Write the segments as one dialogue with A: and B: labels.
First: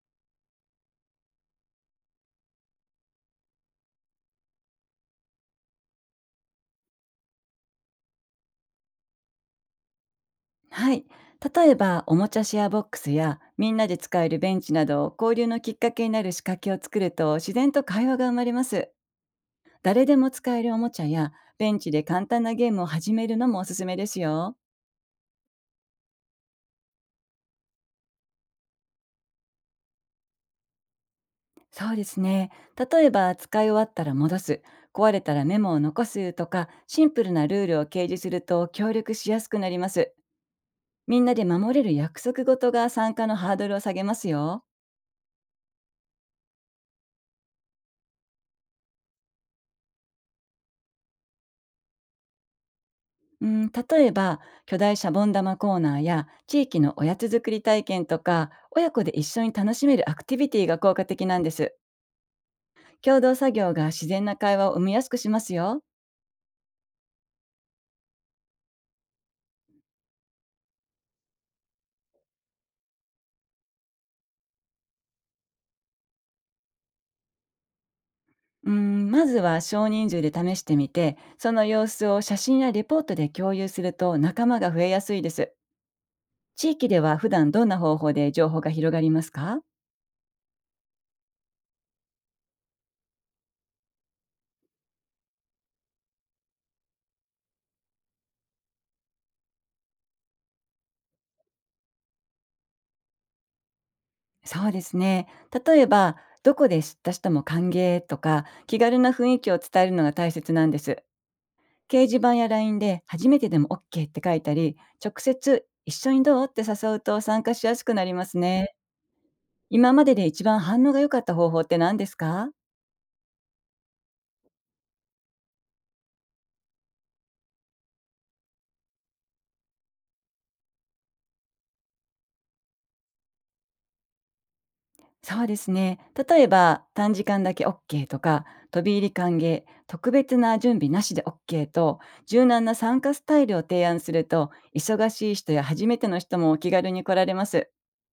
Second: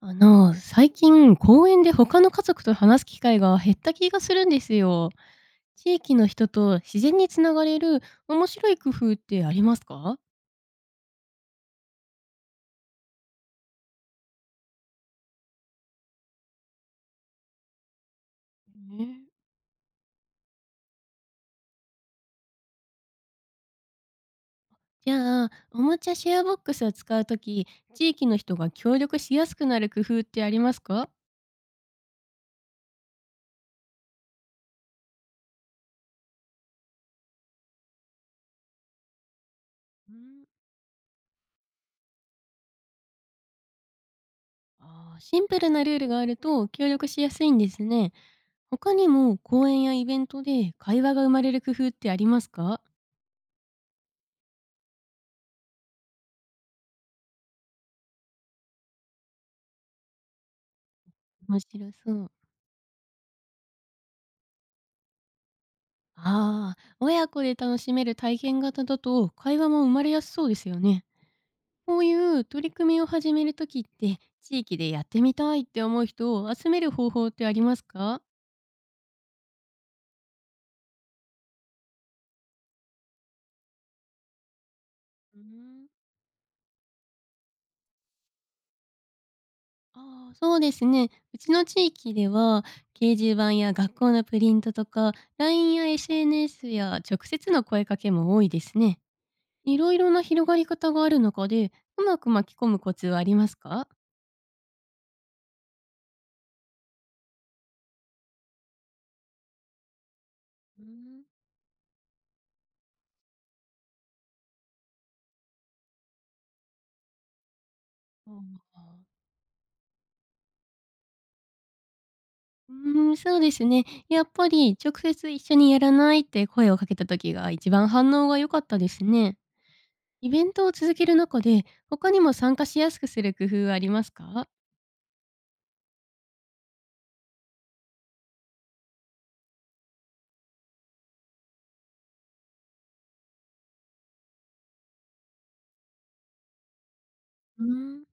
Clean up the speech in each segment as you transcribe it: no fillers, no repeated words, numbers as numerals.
A: 最近公園で他の家族と話す機会が減った気がするんですよ。地域の人と自然につながれる面白い工夫ってありますか
B: はい。例えば、おもちゃシェアボックスやみんなで使えるベンチなど、交流のきっかけになる仕掛けを作ると、自然と会話が生まれます。
A: ね。
B: 誰でも使えるおもちゃや、ベンチで簡単なゲームを始めるのもおすすめですよ。
A: じゃあ、おもちゃシェアボックスを使うとき、地域の人が協力しやすくなる工夫ってありますか？
B: そうですね。例えば、使い終わったら戻す、壊れたらメモを残すとか、シンプルなルールを掲示すると協力しやすくなりま
A: う
B: す。
A: ん。
B: みんなで守れる約束事が参加のハードルを下げますよ。
A: シンプルなルールがあると協力しやすいんですね。他にも公園やイベントで会話が生まれる工夫ってありますか？
B: うん、例えば巨大シャボン玉コーナーや地域のおやつ作り体験とか、親子で一緒に楽しめるアクティビティが効果的なんで
A: 面
B: す。
A: 白そう。
B: 共同作業が自然な会話を生みやすくしますよ。
A: ああ、親子で楽しめる体験型だと会話も生まれやすそうですよね。こういう取り組みを始めるときって、地域でやってみたいって思う人を集める方法ってありますか？
B: うん、まずは少人数で試してみて、その様子を写真やレポートで共有すると仲間が増えやすいで
A: うー
B: す。
A: ん、
B: 地域では普段どんな方法で情報が広がりますか？
A: ああ、そうですね。うちの地域では、掲示板や学校のプリントとか、LINE や SNS や直接の声かけも多いですね。いろいろな広がり方がある中で、うまく巻き込むコツはありますか？
B: そうですね。例えば、どこで知った人も歓迎とか、気軽な雰囲気を伝えるのが大切なんで
A: う
B: す。
A: ー
B: 掲示板や LINE で初めてでも OK って書いたり、直接一緒にどうって誘うと参加しやすくなります
A: ん、
B: ね。
A: あー
B: 今までで一番反応が良かった方法って何ですか？
A: そうですね。やっぱり直接一緒にやらないって声をかけた時が一番反応が良かったですね。イベントを続ける中で他にも参加しやすくする工夫はありますか？
B: そうですね。例えば、短時間だけ OK とか、飛び入り歓迎、特別な準備なしで OK と、柔軟な参加スタイルを提案すると、忙しい人や初めての人もお気軽に来られま
A: うー
B: す。
A: ん。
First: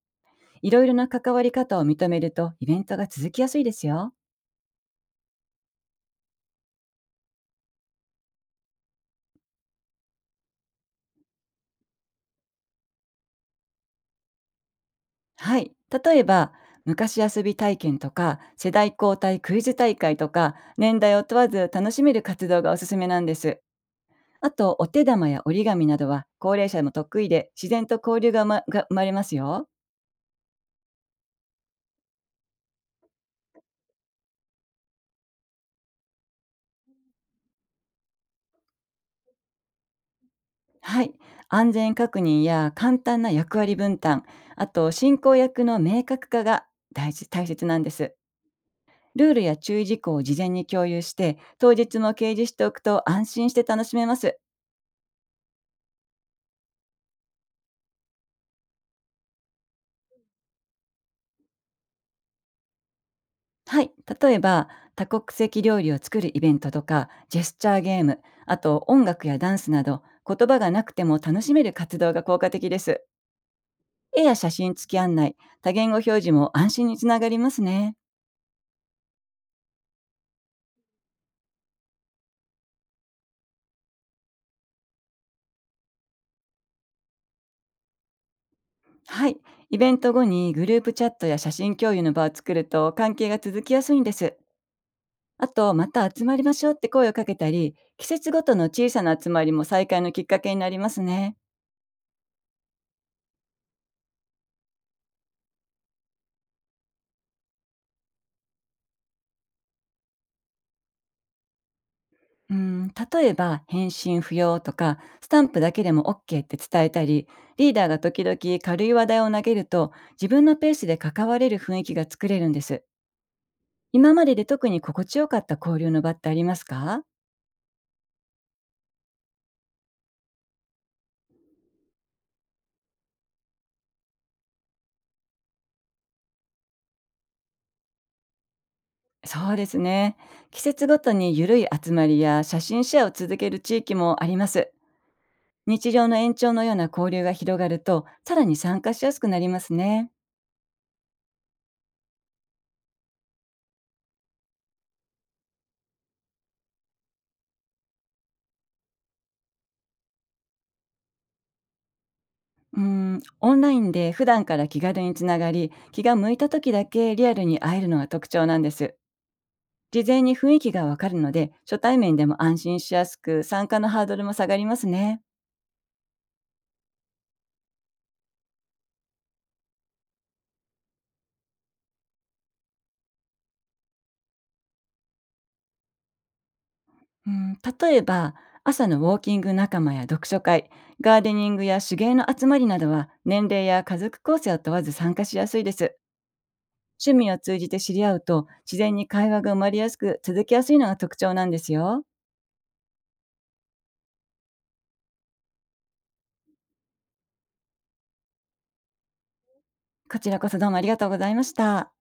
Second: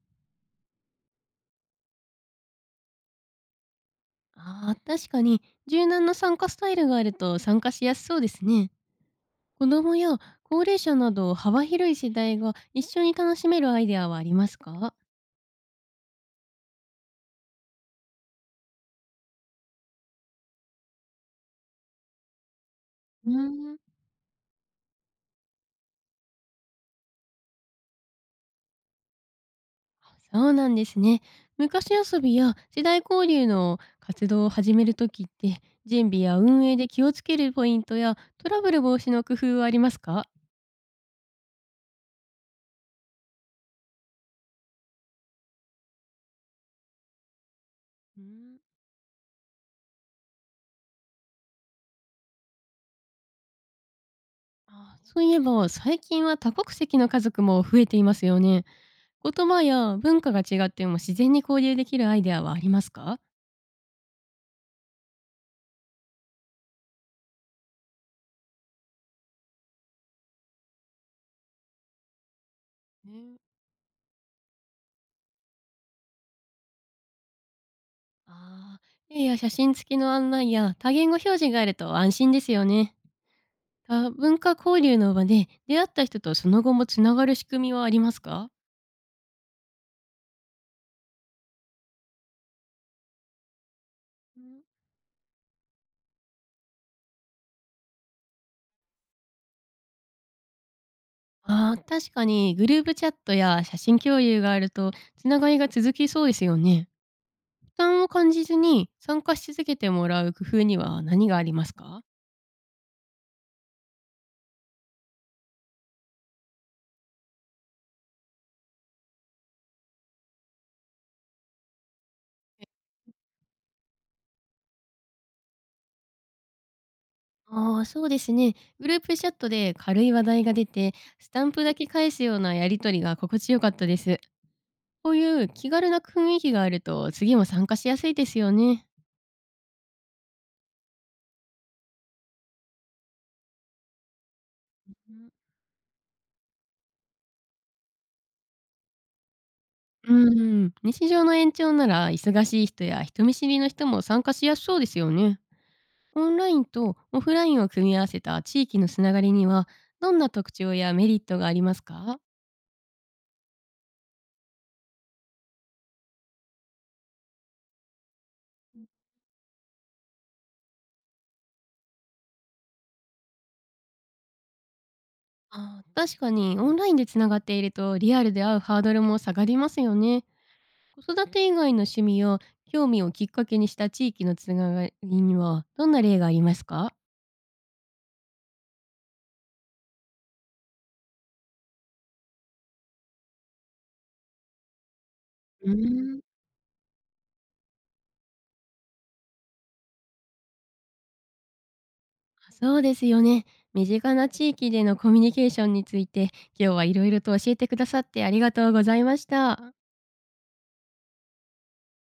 B: いろいろな関わり方を認めると、イベントが続きやすいですよ。
A: あー確かに柔軟な参加スタイルがあると参加しやすそうですね。子供や高齢者など幅広い世代が一緒に楽しめるアイデアはありますか？
B: はい。例えば、昔遊び体験とか、世代交代クイズ大会とか、年代を問わず楽しめる活動がおすすめなん
A: うー
B: です。
A: ん。
B: あと、お手玉や折り紙などは、高齢者も得意で、自然と交流が生まれますよ。
A: そうなんですね。昔遊びや世代交流の活動を始めるときって、準備や運営で気をつけるポイントやトラブル防止の工夫はありますか？
B: はい。安全確認や簡単な役割分担、あと、進行役の明確化が大切なんです。
A: うん。
B: ルールや注意事項を事前に共有して、当日も掲示しておくと安心して楽しめます。
A: あ、そういえば最近は多国籍の家族も増えていますよね。言葉や文化が違っても自然に交流できるアイデアはありますか？
B: はい、例えば多国籍料理を作るイベントとか、ジェスチャーゲーム、あと音楽やダンスなど、言葉がなくても楽しめる活動が効果的です。
A: ね。
B: 絵や写真付き案内、多言語表示も安心につながりますね。
A: ああ、絵や写真付きの案内や多言語表示があると安心ですよね。多文化交流の場で出会った人とその後もつながる仕組みはありますか？
B: はい。イベント後にグループチャットや写真共有の場を作ると関係が続きやすいんです。あと、また集まりましょうって声をかけたり、季節ごとの小さな集まりも再会のきっかけになりますね。
A: ああ、確かにグループチャットや写真共有があるとつながりが続きそうですよね。負担を感じずに参加し続けてもらう工夫には何がありますか？
B: うん、例えば返信不要とかスタンプだけでも OK って伝えたり、リーダーが時々軽い話題を投げると自分のペースで関われる雰囲気が作れるんです。今までで特に心地よかった交流の場ってありますか？
A: ああ、そうですね。グループチャットで軽い話題が出て、スタンプだけ返すようなやりとりが心地よかったです。こういう気軽な雰囲気があると次も参加しやすいですよね。
B: そうですね。季節ごとに緩い集まりや写真シェアを続ける地域もあります。日常の延長のような交流が広がると、さらに参加しやすくなりますね。
A: うんうん、日常の延長なら忙しい人や人見知りの人も参加しやすそうですよね。オンラインとオフラインを組み合わせた地域のつながりにはどんな特徴やメリットがありますか？
B: うーん、オンラインで普段から気軽につながり、気が向いた時だけリアルに会えるのが特徴なんです。事前に雰囲気がわかるので、初対面でも安心しやすく、参加のハードルも下がりますね。
A: あー確かにオンラインでつながっているとリアルで会うハードルも下がりますよね。子育て以外の趣味や興味をきっかけにした地域のつながりにはどんな例がありますか？
B: うん、例えば、朝のウォーキング仲間や読書会、ガーデニングや手芸の集まりなどは、年齢や家族構成を問わず参加しやすい
A: う
B: で
A: ー
B: す。
A: ん。
B: 趣味を通じて知り合うと、自然に会話が生まれやすく、続きやすいのが特徴なんですよ。
A: そうですよね。身近な地域でのコミュニケーションについて今日はいろいろと教えてくださってありがとうございました。
B: こちらこそどうもありがとうございました。